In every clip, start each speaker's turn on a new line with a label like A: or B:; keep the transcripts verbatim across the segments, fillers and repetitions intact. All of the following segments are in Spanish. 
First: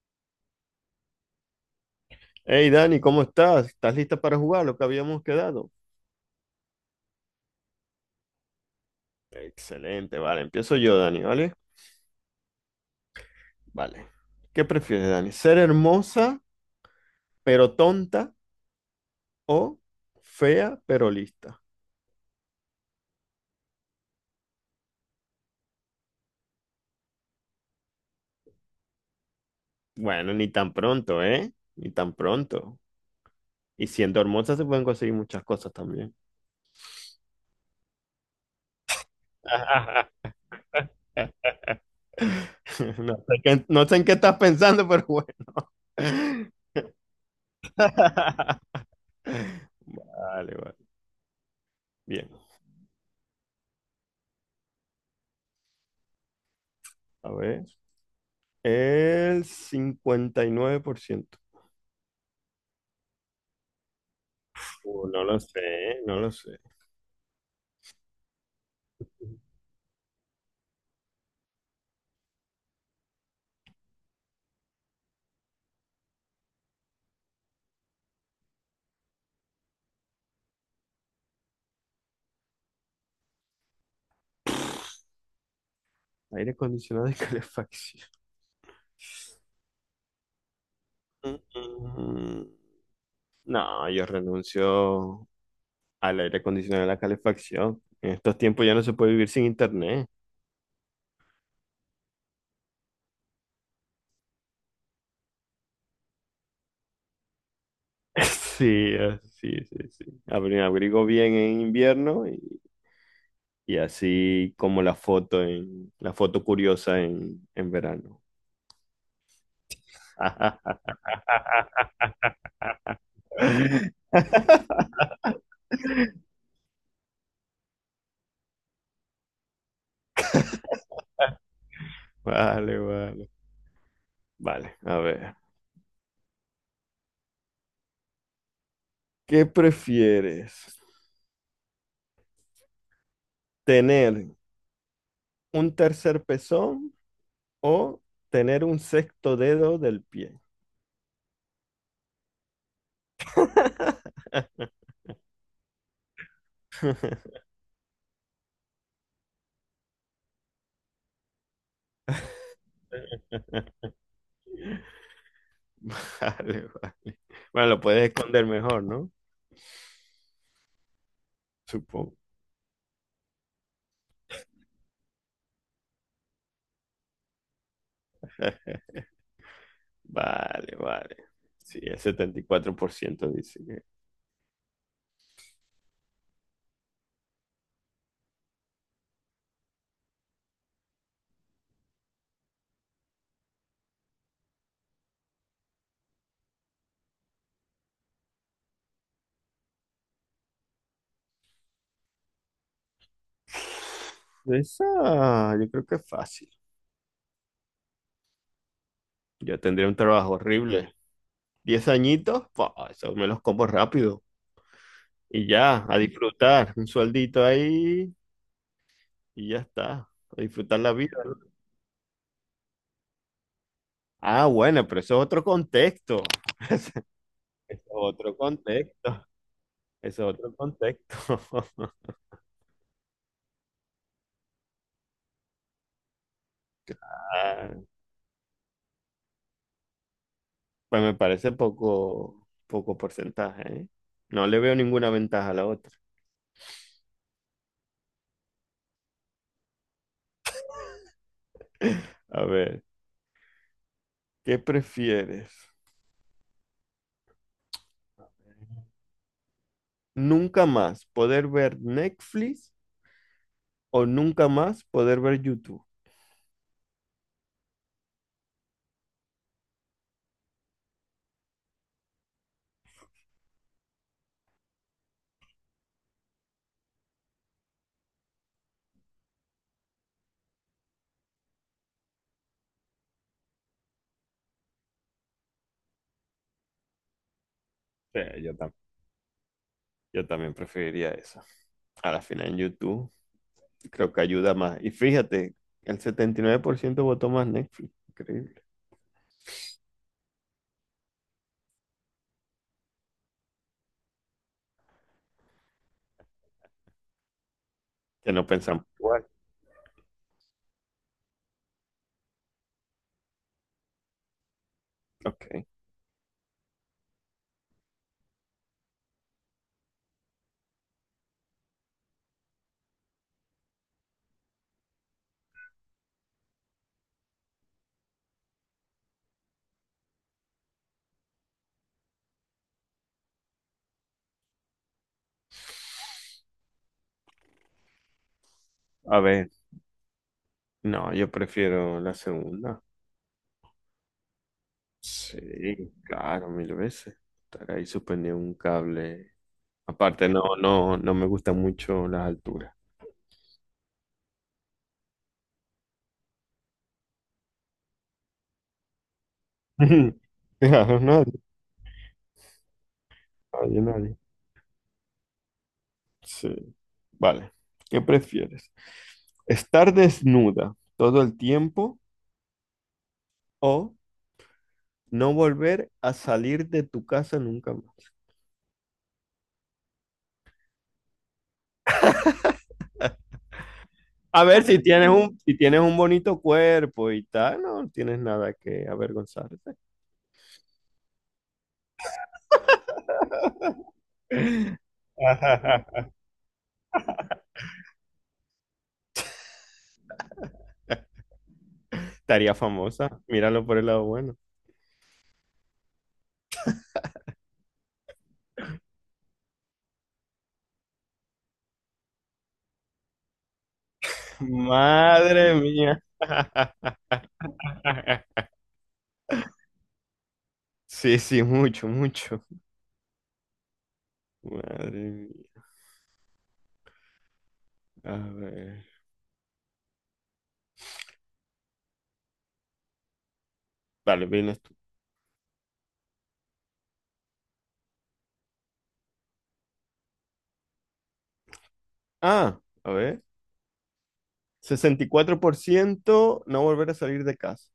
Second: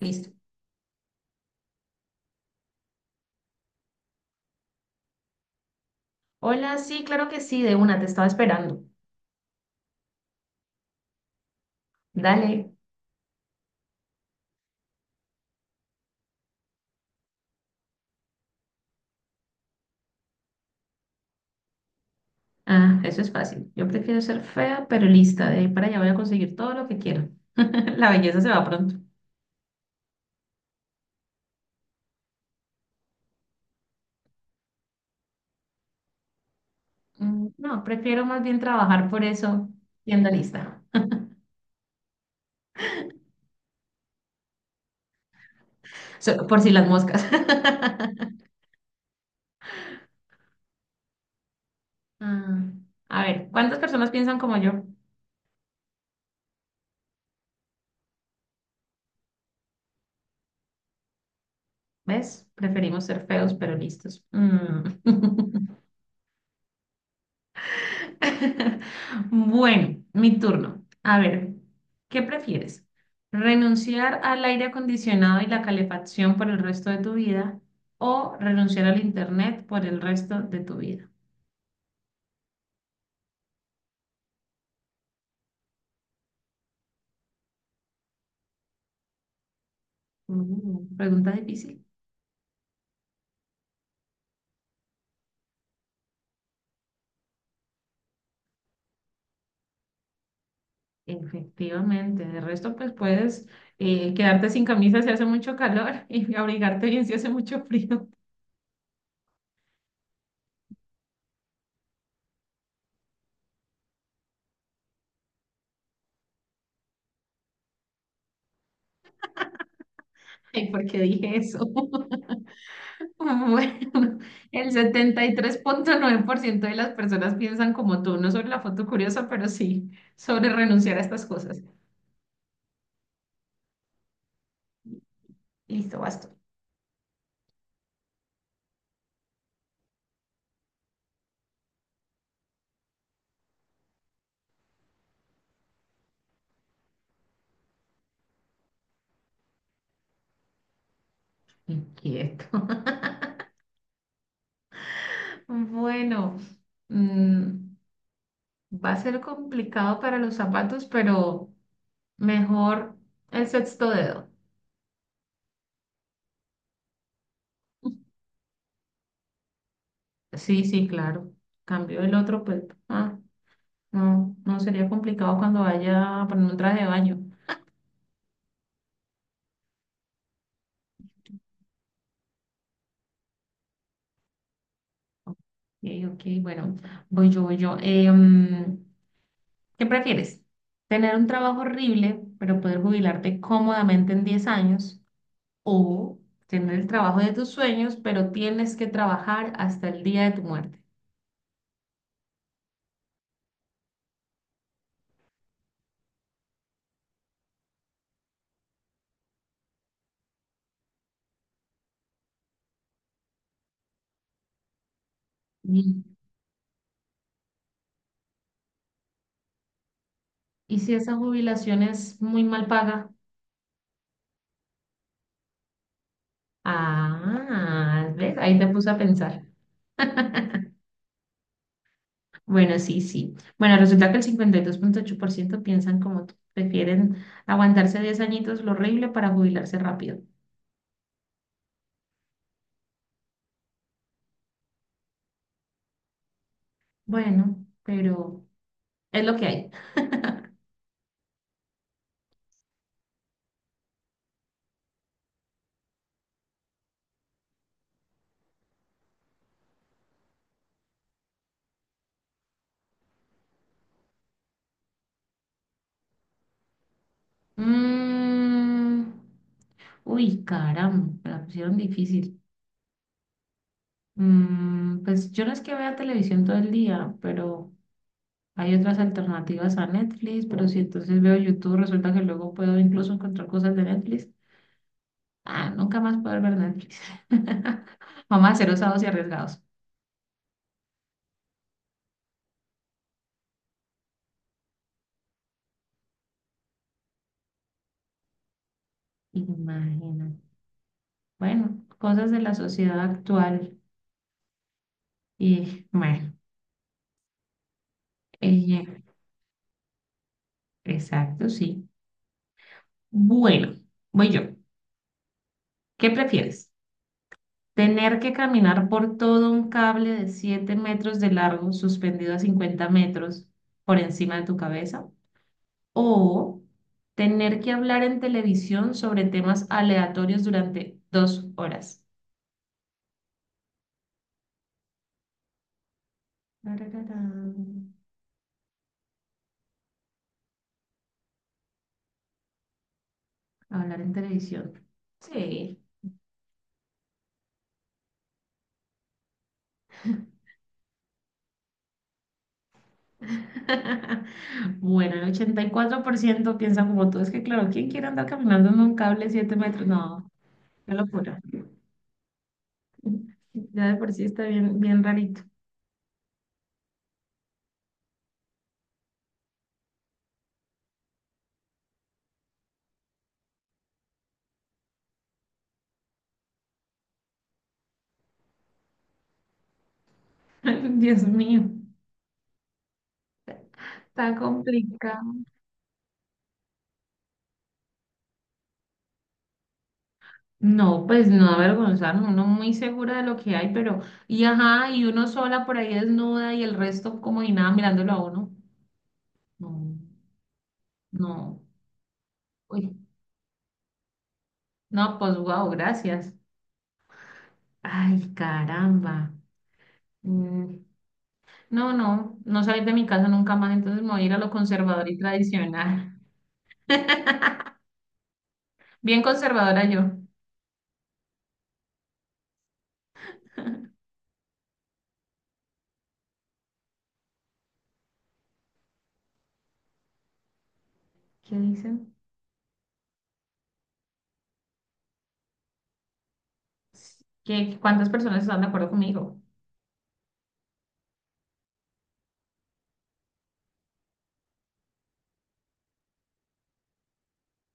A: Listo.
B: Hey Dani, ¿cómo estás? ¿Estás lista para jugar lo que habíamos quedado?
A: Hola, sí, claro que sí, de una, te estaba esperando.
B: Excelente, vale, empiezo yo, Dani, ¿vale?
A: Dale.
B: Vale. ¿Qué prefieres, Dani? ¿Ser hermosa pero tonta o fea pero lista?
A: Ah, eso es fácil. Yo prefiero ser fea, pero lista. De ahí para allá voy a conseguir todo lo que quiero. La belleza se va pronto.
B: Bueno, ni tan pronto, ¿eh? Ni tan pronto. Y siendo hermosa se pueden conseguir muchas cosas también.
A: Mm, No, prefiero más bien trabajar por eso, siendo lista.
B: No sé qué- no sé en qué estás pensando, pero bueno.
A: So- por si las moscas.
B: Vale, vale. Bien,
A: Ah, a ver, ¿cuántas personas piensan como yo?
B: a ver. El cincuenta y nueve por ciento.
A: ¿Ves? Preferimos ser feos, pero listos. Mm.
B: Uh, no lo sé, no lo sé.
A: Bueno, mi turno. A ver, ¿qué prefieres? ¿Renunciar al aire acondicionado y la calefacción por el resto de tu vida o renunciar al internet por el resto de tu vida?
B: Aire acondicionado y calefacción.
A: Mm, pregunta
B: Mm,
A: difícil.
B: mm, No, yo renuncio al aire acondicionado y la calefacción. En estos tiempos ya no se puede vivir sin internet.
A: Efectivamente, de resto pues puedes eh, quedarte sin camisa si hace mucho calor y abrigarte bien si hace mucho frío.
B: Sí, ah, sí, sí, sí. Abri- abrigo bien en invierno y, y así como la foto en la foto curiosa en, en verano.
A: Ay, ¿por qué dije eso? Bueno, el setenta y tres punto nueve por ciento de las personas piensan como tú, no sobre la foto curiosa, pero sí sobre renunciar a estas cosas.
B: Vale, vale. Vale, a ver.
A: Listo, basta.
B: ¿Qué prefieres? ¿Tener un tercer pezón o tener un sexto dedo del pie?
A: Inquieto. Bueno, mm, va a ser complicado para los zapatos, pero mejor el sexto dedo.
B: Vale, vale. Bueno, lo puedes esconder mejor, ¿no?
A: Sí, sí, claro. Cambio el
B: Supongo.
A: otro, pues, ah, no, no sería complicado cuando vaya a poner un traje de baño.
B: Vale, vale. Sí, el setenta y cuatro por ciento dice que...
A: Ok, ok, bueno, voy yo, voy yo. Em, ¿Qué prefieres? ¿Tener un trabajo horrible, pero poder jubilarte cómodamente en diez años? ¿O tener el trabajo de tus sueños, pero tienes que trabajar hasta el día de tu muerte?
B: Esa, yo creo que es fácil. Yo tendría un trabajo horrible. Diez añitos, pa, eso me los como rápido. Y ya, a
A: Y,
B: disfrutar. Un sueldito ahí y ya está. A
A: ¿Y
B: disfrutar la
A: si esa
B: vida, ¿no?
A: jubilación es muy mal paga?
B: Ah, bueno, pero eso es otro contexto. Eso es
A: Ah, ¿ves?
B: otro
A: Ahí te puse a
B: contexto.
A: pensar.
B: Eso es otro contexto.
A: Bueno, sí, sí. Bueno, resulta que el cincuenta y dos punto ocho por ciento piensan como tú. Prefieren
B: Ah,
A: aguantarse diez añitos lo horrible para jubilarse rápido.
B: pues me parece poco, poco porcentaje, ¿eh? No le veo ninguna ventaja a la otra.
A: Bueno, pero es lo que hay.
B: A ver, ¿qué prefieres? ¿Nunca más poder ver Netflix o nunca más poder ver YouTube?
A: Mm, uy, caramba, me la pusieron difícil. Mm, pues yo no es que vea televisión todo el día, pero hay otras alternativas a Netflix, pero si entonces veo YouTube, resulta que luego puedo incluso encontrar cosas de Netflix. Ah, nunca más poder ver Netflix.
B: Sí,
A: Vamos a
B: yo
A: ser
B: tam-
A: osados y arriesgados.
B: yo también preferiría eso. A la final en YouTube, creo que ayuda más. Y fíjate, el setenta y nueve por ciento votó más Netflix. Increíble.
A: Imagina. Bueno, cosas de la sociedad actual. Y bueno,
B: Que no
A: eh,
B: pensamos igual.
A: exacto, sí. Bueno, voy yo.
B: Ok.
A: ¿Qué prefieres? Tener que caminar por todo un cable de siete metros de largo suspendido a cincuenta metros por encima de tu cabeza. O tener que hablar en televisión sobre temas aleatorios durante dos horas. Tarararán.
B: A ver, no, yo prefiero la segunda.
A: Hablar en televisión. Sí.
B: Sí, claro, mil veces. Estar ahí suspendido en un cable. Aparte, no, no, no me gustan mucho las alturas.
A: Bueno, el ochenta y cuatro por ciento piensa como tú. Es que, claro, ¿quién quiere andar caminando en un cable de siete metros? No, qué
B: Claro, nadie,
A: locura.
B: nadie,
A: Ya de por
B: nadie.
A: sí está bien, bien rarito.
B: Sí. Vale. ¿Qué prefieres? ¿Estar desnuda todo el tiempo o no volver a salir de tu casa nunca?
A: Dios mío. Está
B: A ver, si tienes
A: complicado.
B: un, si tienes un, bonito cuerpo y tal, no tienes nada que avergonzarte.
A: No, pues no avergonzarnos, uno muy segura de lo que hay, pero, y ajá, y uno sola por ahí desnuda y el resto como y nada mirándolo a uno. No, no,
B: Estaría
A: uy,
B: famosa, míralo por el lado bueno.
A: no, pues wow, gracias. Ay, caramba. Mm, no, no, no salir de mi casa nunca más, entonces me voy a ir a lo conservador y
B: Madre mía.
A: tradicional. Bien conservadora yo.
B: Sí, sí, mucho, mucho. Madre mía. A ver.
A: ¿Qué dicen?
B: Vale, vienes tú.
A: ¿Qué, cuántas personas están de acuerdo conmigo?
B: Ah, a ver. Sesenta y cuatro por ciento no volver a salir de casa.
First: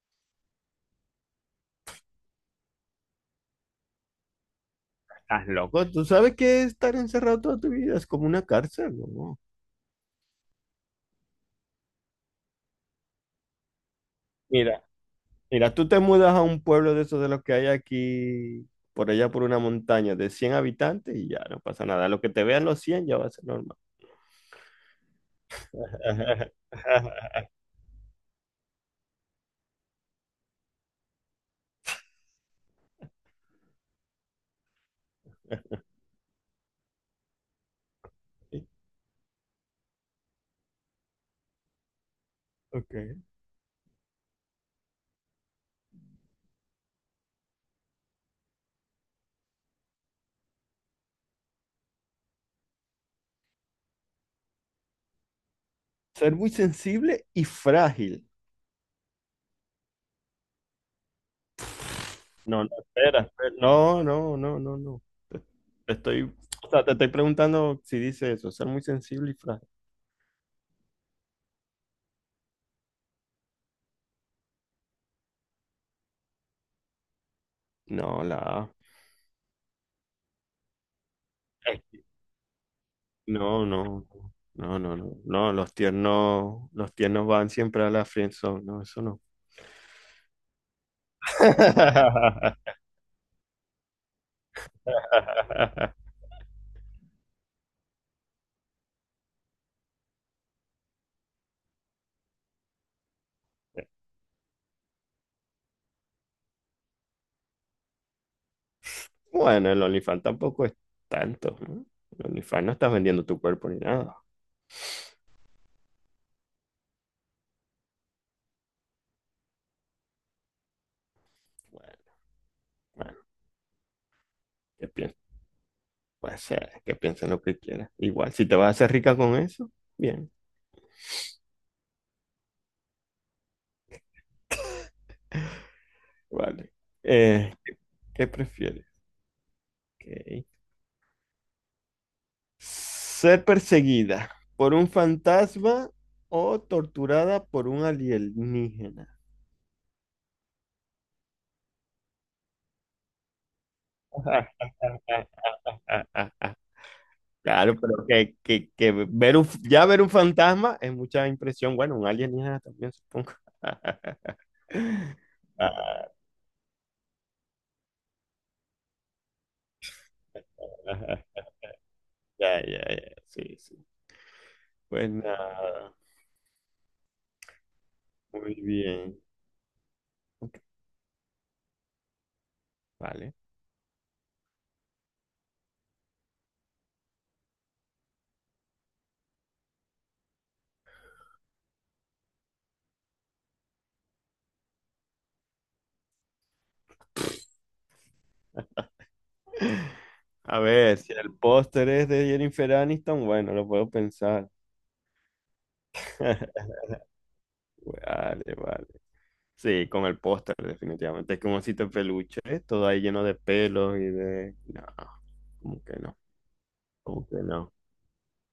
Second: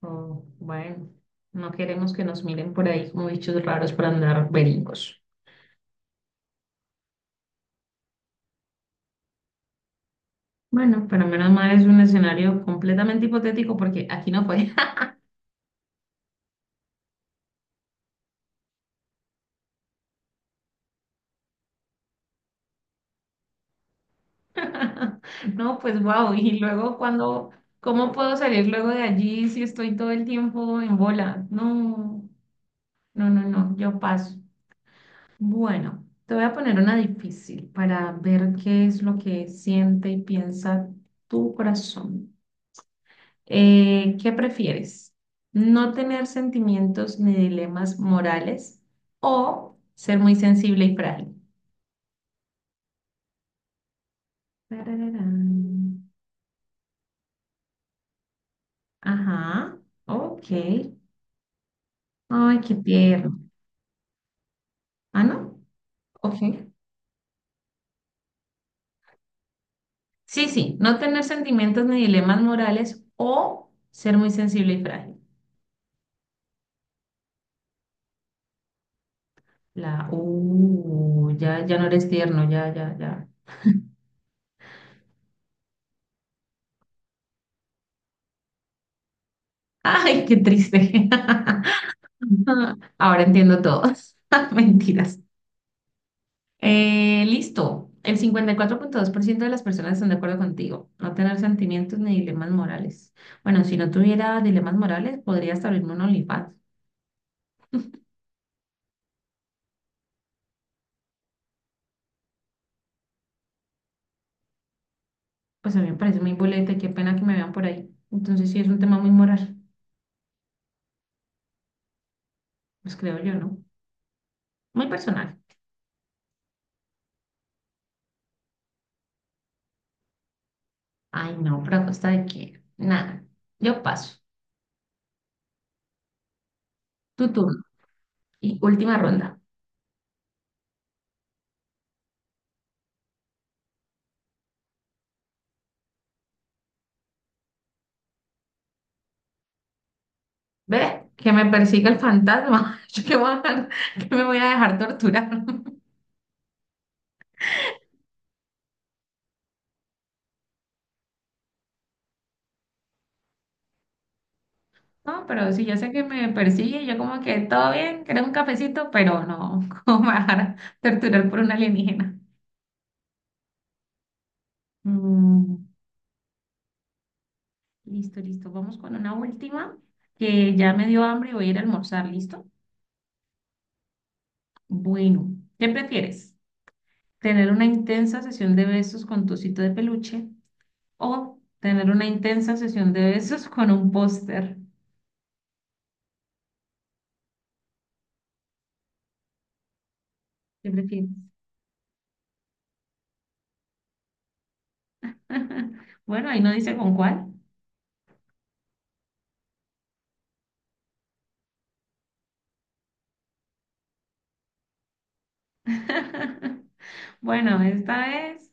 A: Oh, bueno, no queremos que nos miren por ahí como bichos raros para andar beringos.
B: ¿Estás loco? ¿Tú sabes que estar encerrado toda tu vida es como una cárcel, ¿no?
A: Bueno, pero menos mal es un escenario completamente hipotético porque aquí no fue.
B: Mira, Mira, tú te mudas a un pueblo de esos de los que hay aquí, por allá por una montaña de cien habitantes y ya no pasa nada. Lo que te vean los cien ya va a ser normal.
A: No, pues wow, y luego cuando, ¿cómo puedo salir luego de allí si estoy todo el tiempo en bola? No, no, no, no, yo paso. Bueno, te voy a poner una difícil para ver qué es lo que siente y piensa tu corazón.
B: Okay.
A: Eh, ¿qué prefieres? ¿No tener sentimientos ni dilemas morales o ser muy sensible y frágil? Tarararán.
B: Ser muy sensible y frágil.
A: Ajá, ok. Ay,
B: No, no,
A: qué
B: espera,
A: tierno.
B: espera. No, no, no, no, no.
A: Ah,
B: Te
A: ¿no?
B: te estoy,
A: Ok.
B: o sea, te estoy preguntando si dice eso, ser muy sensible y frágil.
A: Sí, sí, no tener sentimientos ni dilemas morales o ser muy sensible y frágil.
B: No, la A.
A: La, uh, ya, ya
B: Es
A: no
B: que-
A: eres tierno, ya, ya, ya.
B: No, no, no, no, no, no, los tiernos, los tiernos van siempre a la friendzone, no, eso no.
A: Ay, qué triste. Ahora entiendo todo. Mentiras. Eh, listo. El cincuenta y cuatro punto dos por ciento de las personas están de acuerdo contigo. No tener sentimientos ni dilemas morales. Bueno, si no tuviera dilemas morales, podría hasta abrirme un OnlyFans.
B: Bueno, el OnlyFans tampoco es tanto, ¿no? El OnlyFans no estás vendiendo tu cuerpo ni nada.
A: Pues a mí me parece muy boleta y qué pena que me vean por ahí. Entonces sí es un tema muy moral,
B: Bueno,
A: pues
B: bueno,
A: creo yo, ¿no? Muy
B: que piensen,
A: personal.
B: puede ser, que piensen lo que quieran. Igual, si te vas a hacer rica con eso, bien.
A: Ay, no, pero a costa de qué. Nada. Yo paso.
B: Vale.
A: Tu
B: Eh,
A: turno.
B: ¿qué, qué
A: Y
B: prefieres?
A: última ronda.
B: Ok. ¿Ser perseguida por un fantasma o torturada por un alienígena?
A: Ve, que me persiga el fantasma. Yo que voy a- que me voy a dejar torturar.
B: Claro, pero que, que, que ver un, ya ver un fantasma es mucha impresión. Bueno, un alienígena también, supongo.
A: No, pero si yo sé que
B: Ah,
A: me persigue, yo como que todo bien, ¿querés un cafecito? Pero no, ¿cómo me van a torturar por un alienígena?
B: Ya, ya, ya, sí, sí. Pues
A: Mm,
B: nada,
A: listo, listo.
B: muy
A: Vamos con una
B: bien.
A: última que
B: Ok,
A: ya me dio hambre y voy a ir a almorzar, ¿listo?
B: vale.
A: Bueno, ¿qué prefieres? ¿Tener una intensa sesión de besos con tu osito de peluche o tener una intensa sesión de besos con un póster?
B: A
A: ¿Qué
B: ver,
A: prefieres?
B: si el póster es de Jennifer Aniston, bueno, lo puedo pensar.
A: Bueno, ahí no dice con cuál.
B: Vale, vale. Sí, con el póster, definitivamente. Es como un osito de peluche, ¿eh? Todo ahí lleno de pelos y de... No, como que no, como que
A: Bueno,
B: no.
A: esta vez.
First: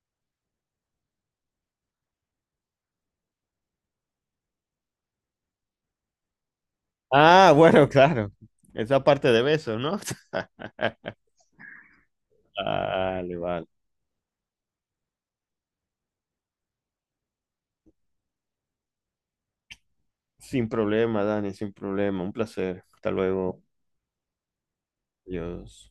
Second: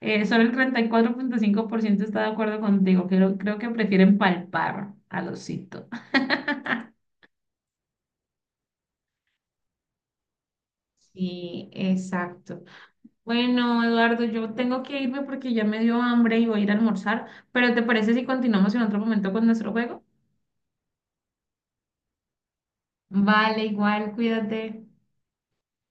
A: Eh, solo el treinta y cuatro punto cinco por ciento está de acuerdo contigo. Creo, creo que prefieren palpar al osito.
B: Ah, bueno, claro. Esa parte de besos, ¿no?
A: Sí, exacto.
B: Vale, vale.
A: Bueno, Eduardo, yo tengo que irme porque ya me dio hambre y voy a ir a almorzar, pero ¿te parece si continuamos en otro momento con nuestro juego?
B: Sin problema, Dani, sin problema. Un placer. Hasta luego.
A: Vale, igual, cuídate.
B: Adiós.